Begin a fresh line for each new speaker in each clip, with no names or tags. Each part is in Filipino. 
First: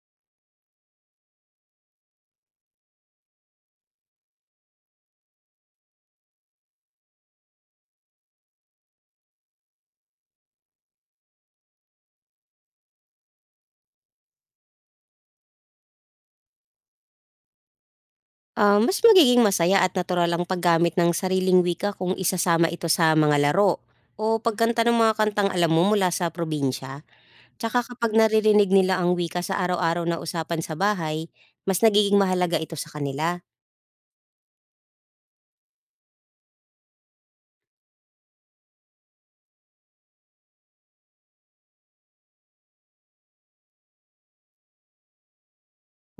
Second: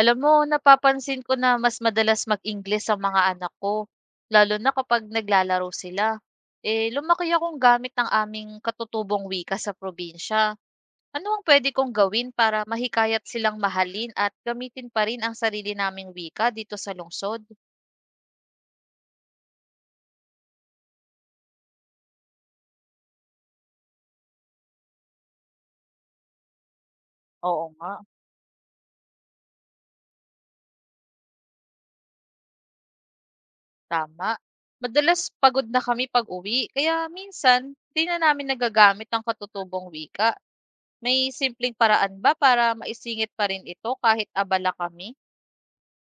Alam mo napapansin ko na mas madalas mag english ang mga anak ko, lalo na kapag naglalaro sila. Eh, lumaki akong gamit ng aming katutubong wika sa probinsya. Ano ang pwede kong gawin para mahikayat silang mahalin at gamitin pa rin ang sarili naming wika dito sa lungsod?
Ah, mas magiging masaya at natural ang paggamit ng sariling wika kung isasama ito sa mga laro o pagkanta ng mga kantang alam mo mula sa probinsya.
Oo
Tsaka
nga,
kapag naririnig nila ang wika sa araw-araw na usapan sa bahay, mas nagiging mahalaga ito sa kanila.
tama. Madalas pagod na kami pag-uwi, kaya minsan di na namin nagagamit ang katutubong wika. May simpleng paraan ba para maisingit pa rin ito kahit abala kami?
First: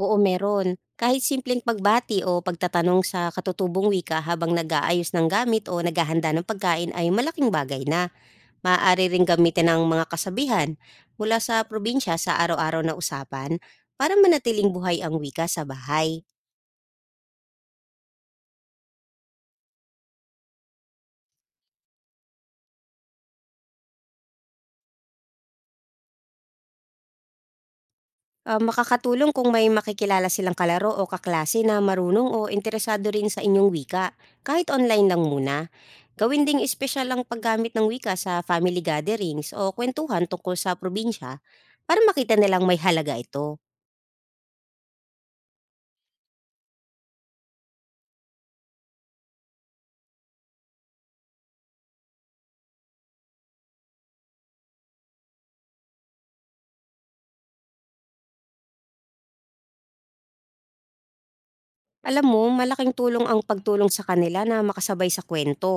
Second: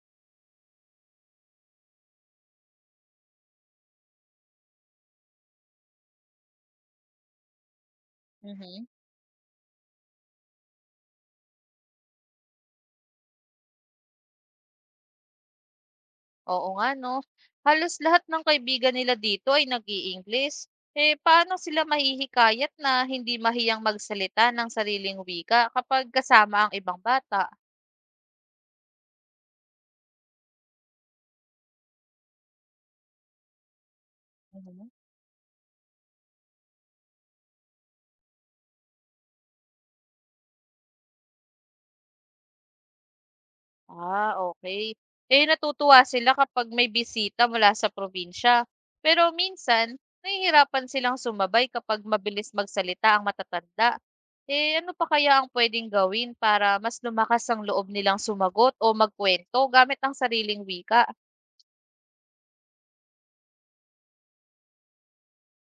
Oo, meron. Kahit simpleng pagbati o pagtatanong sa katutubong wika habang nag-aayos ng gamit o naghahanda ng pagkain ay malaking bagay na.
Mhm.
Maaari ring gamitin ang mga kasabihan mula sa probinsya sa araw-araw na usapan para manatiling buhay ang wika sa bahay.
Oo nga 'no. Halos lahat ng kaibigan nila dito ay nag english. Eh, paano sila mahihikayat na hindi mahiyang magsalita ng sariling wika kapag kasama ang ibang bata?
Ah, makakatulong kung may makikilala silang kalaro o kaklase na marunong o interesado rin sa inyong wika, kahit
Mhm.
online lang muna. Gawin ding espesyal ang paggamit ng wika sa family gatherings o kwentuhan tungkol sa probinsya para makita nilang may halaga ito.
Ah, okay. Eh, natutuwa sila kapag may bisita mula sa probinsya. Pero minsan, nahihirapan silang sumabay kapag mabilis magsalita ang matatanda. Eh, ano pa kaya ang puwedeng gawin para mas lumakas ang loob nilang sumagot o magkuwento gamit ang sariling wika?
Alam mo, malaking tulong ang pagtulong sa kanila na makasabay sa kwento.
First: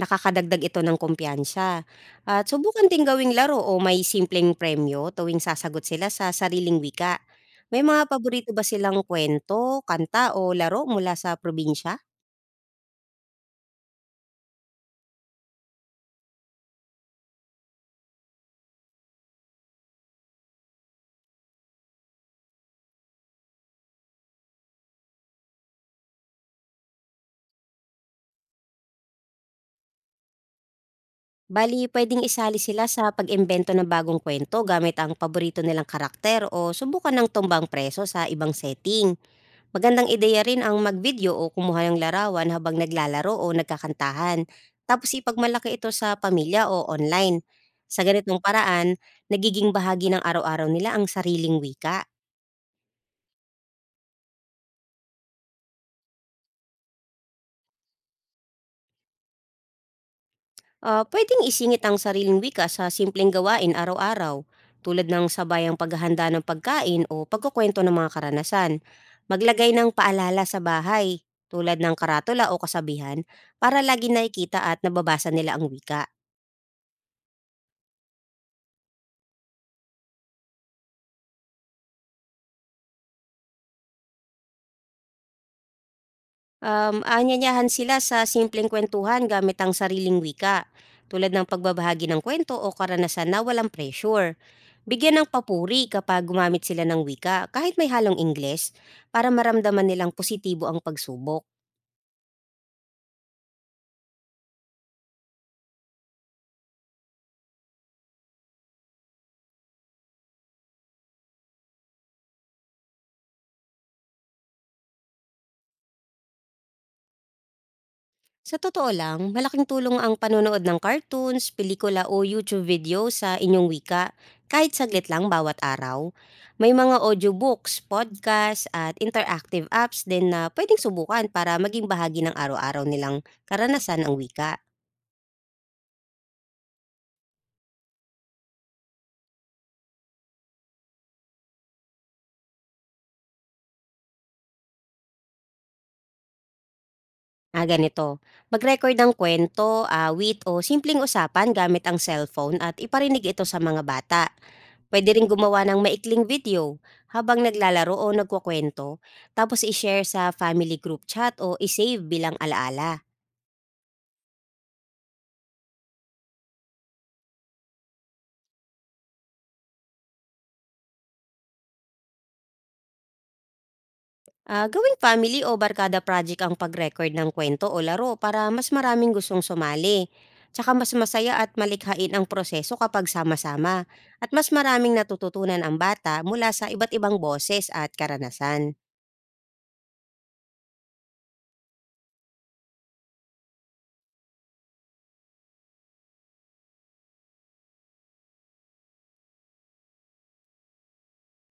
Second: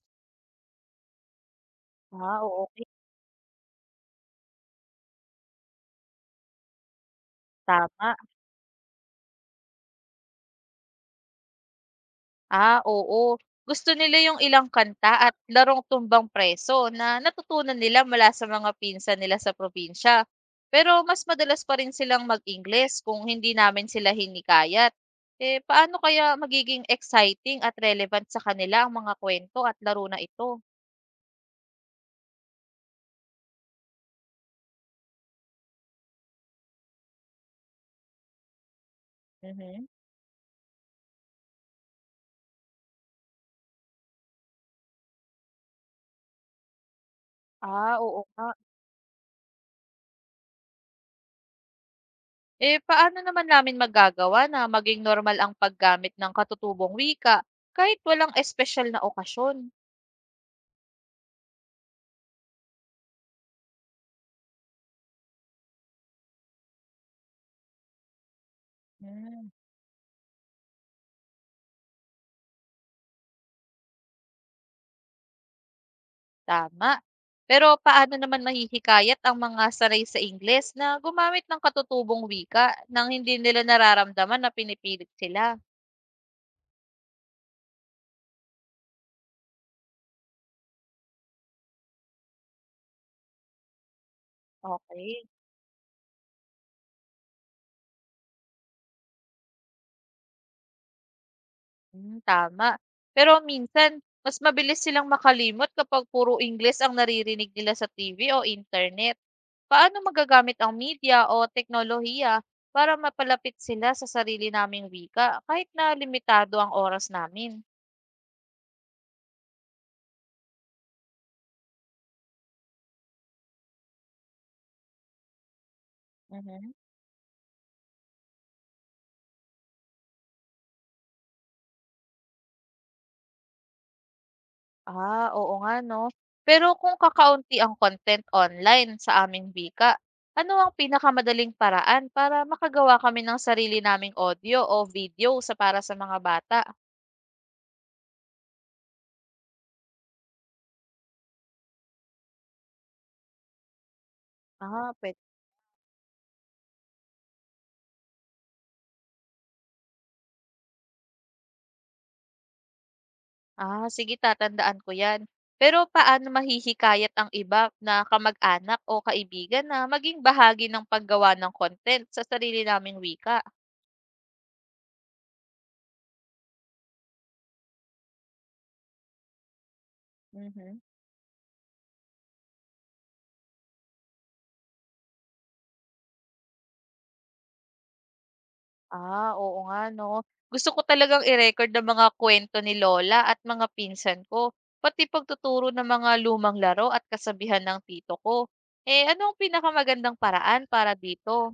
Nakakadagdag ito ng kumpiyansa.
Ah,
At
okey.
subukan din gawing laro o may simpleng premyo tuwing sasagot sila sa sariling wika. May mga
Tama.
paborito ba silang kwento, kanta o laro mula sa probinsya?
Ah, oo. Gusto nila yung ilang kanta at larong tumbang preso na natutunan nila mula sa mga pinsan nila sa probinsya. Pero mas madalas pa rin silang mag-Ingles kung hindi namin sila hinikayat. Eh, paano kaya magiging exciting at relevant sa kanila ang mga kwento at laro na ito?
Bali, pwedeng isali sila sa pag-imbento ng bagong kwento gamit ang paborito nilang karakter o subukan ng tumbang preso sa ibang setting.
Mhm.
Magandang ideya rin ang mag-video o kumuha ng larawan habang naglalaro o nagkakantahan, tapos ipagmalaki ito sa pamilya o online.
Ah,
Sa
oo
ganitong
nga.
paraan, nagiging bahagi ng araw-araw nila ang sariling wika.
Eh, paano naman namin magagawa na maging normal ang paggamit ng katutubong wika kahit walang espesyal na okasyon?
Ah, pwedeng isingit ang sariling wika sa simpleng gawain araw-araw, tulad ng sabayang paghahanda ng pagkain o pagkukwento ng mga karanasan.
Hmm.
Maglagay ng paalala sa bahay, tulad ng karatula o kasabihan, para lagi nakikita at nababasa nila ang wika.
Tama. Pero paano naman mahihikayat ang mga sanay sa Ingles na gumamit ng katutubong wika nang hindi nila nararamdaman na pinipilit sila?
Aanyayahan sila sa simpleng kwentuhan gamit ang sariling wika, tulad ng pagbabahagi ng kwento o karanasan na walang pressure. Bigyan
Okay.
ng papuri kapag gumamit sila ng wika, kahit may halong Ingles, para maramdaman nilang positibo ang pagsubok.
Hmm, tama. Pero minsan, mas mabilis silang makalimot kapag puro Ingles ang naririnig nila sa TV o internet. Paano magagamit ang media o teknolohiya para mapalapit sila sa sarili naming wika kahit na limitado ang oras namin?
Sa totoo lang, malaking tulong ang panonood ng cartoons, pelikula o YouTube video sa inyong wika, kahit saglit lang bawat araw. May
Mhm.
mga audiobooks, podcast at interactive apps din na pwedeng subukan para maging bahagi ng araw-araw nilang karanasan ang wika.
Ah, oo nga 'no. Pero kung kakaunti ang content online sa aming wika, ano ang pinakamadaling paraan para makagawa kami ng sarili naming audio o video sa para sa mga bata?
Ah, ganito. Mag-record ng kwento, awit o simpleng usapan gamit ang cellphone at iparinig ito sa mga bata.
Ah,
Pwede
pwe.
rin gumawa ng maikling video habang naglalaro o nagkukwento, tapos i-share sa family group chat o i-save bilang alaala.
Ah, sige, tatandaan ko 'yan. Pero paano mahihikayat ang iba na kamag-anak o kaibigan na maging bahagi ng paggawa ng content sa sarili naming wika?
Ah, gawing family o barkada project ang pag-record ng kwento o laro para mas maraming gustong sumali. Tsaka
Mhm.
mas masaya at malikhain ang proseso kapag sama-sama at mas maraming natututunan ang bata mula sa iba't ibang boses at karanasan.
Ah, oo nga 'no. Gusto ko talagang i-record ang mga kwento ni Lola at mga pinsan ko, pati pagtuturo ng mga lumang laro at kasabihan ng tito ko. Eh, ano ang pinakamagandang paraan para dito?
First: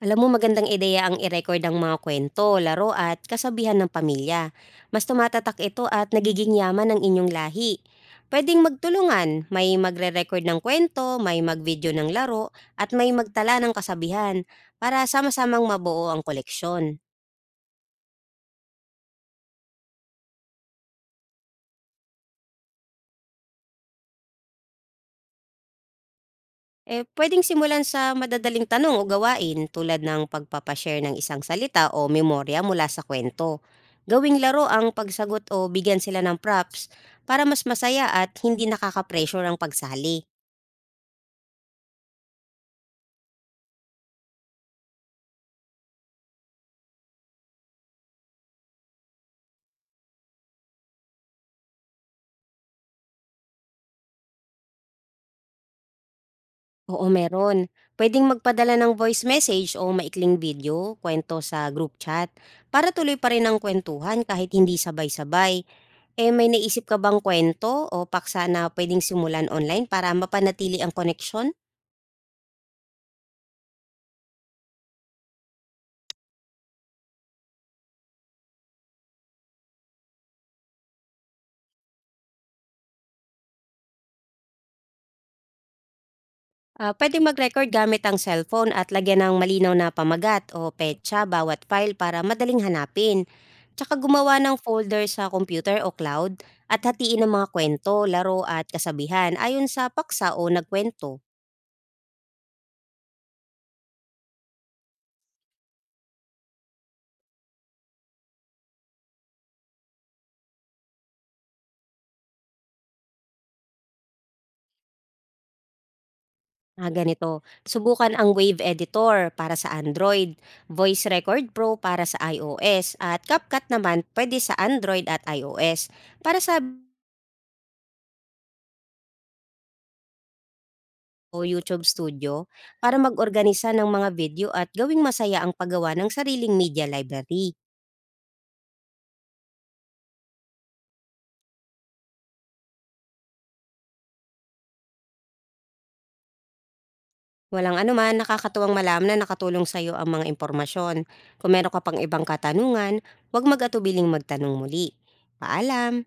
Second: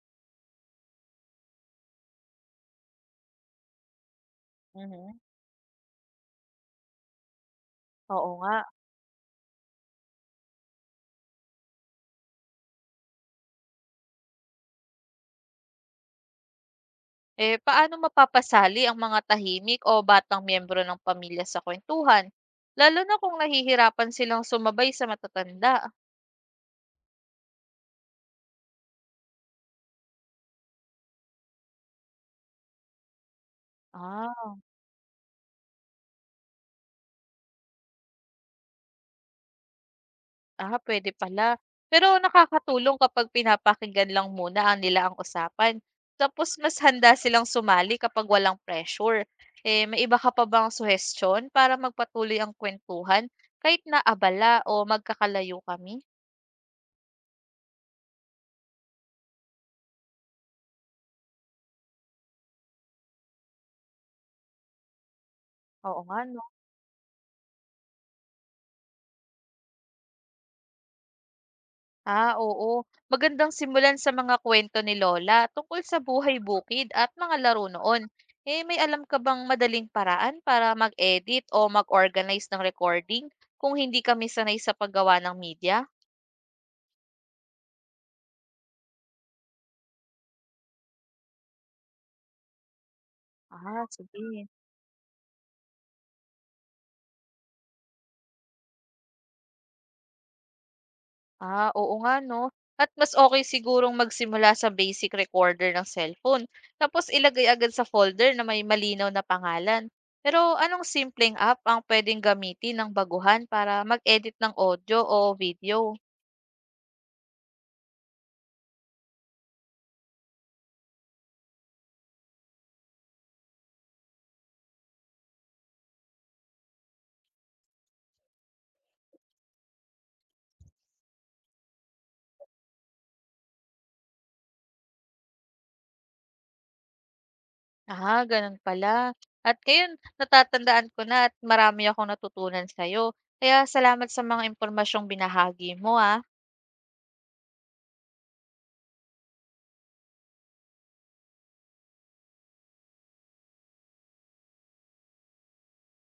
Alam mo, magandang ideya ang i-record ang mga kwento, laro at kasabihan ng pamilya. Mas
Mhm.
tumatatak ito at nagiging yaman ng inyong lahi.
Oo nga.
Pwedeng magtulungan, may magre-record ng kwento, may mag-video ng laro, at may magtala ng kasabihan para sama-samang mabuo ang koleksyon.
Eh, paano mapapasali ang mga tahimik o batang miyembro ng pamilya sa kwentuhan lalo na kung nahihirapan silang sumabay sa matatanda?
Eh, puwedeng simulan sa madadaling tanong o gawain tulad ng pagpapashare ng isang salita o memorya mula sa kwento. Gawing
Ah.
laro ang pagsagot o bigyan sila ng props para mas masaya at hindi nakaka-pressure ang pagsali.
Ah, pwede pala. Pero nakakatulong kapag pinapakinggan lang muna ang nila ang usapan, tapos mas handa silang sumali kapag walang pressure. Eh, may iba ka pa bang suhestyon para magpatuloy ang kuwentuhan kahit na abala o magkakalayo kami?
Oo, meron. Pwedeng magpadala ng voice message o maikling video, kwento sa group chat, para tuloy pa rin ang kwentuhan kahit hindi sabay-sabay.
Oo nga
Eh,
'no.
may naisip ka bang kwento o paksa na pwedeng simulan online para mapanatili ang koneksyon?
Ah, oo. Magandang simulan sa mga kwento ni Lola tungkol sa buhay bukid at mga laro noon. Eh, may alam ka bang madaling paraan para mag-edit o mag-organize ng recording kung hindi kami sanay sa paggawa ng media?
Ah, puwedeng mag-record gamit ang cellphone at lagyan ng malinaw na pamagat o petsa bawat file para madaling hanapin.
Ah,
Tsaka gumawa
sige.
ng folder sa computer o cloud at hatiin ang mga kwento, laro at kasabihan ayon sa paksa o nagkwento.
Ah, oo nga, no? At mas okay sigurong magsimula sa basic recorder ng cellphone. Tapos ilagay agad sa folder na may malinaw na pangalan. Pero anong simpleng app ang pwedeng gamitin ng baguhan para mag-edit ng audio o video?
Ah, ganito. Subukan ang Wave Editor para sa Android, Voice Record Pro para sa iOS, at CapCut naman pwede sa Android at iOS. Para sa o YouTube Studio para mag-organisa ng mga video at gawing masaya ang paggawa ng sariling media library.
Ah, ganun pala. At ngayon, natatandaan ko na at marami akong natutunan sa'yo. Kaya salamat sa mga impormasyong binahagi mo, ah.
Walang anuman, nakakatuwang malaman na nakatulong sa sa'yo ang mga impormasyon. Kung meron ka pang ibang katanungan, huwag mag-atubiling magtanong muli. Paalam!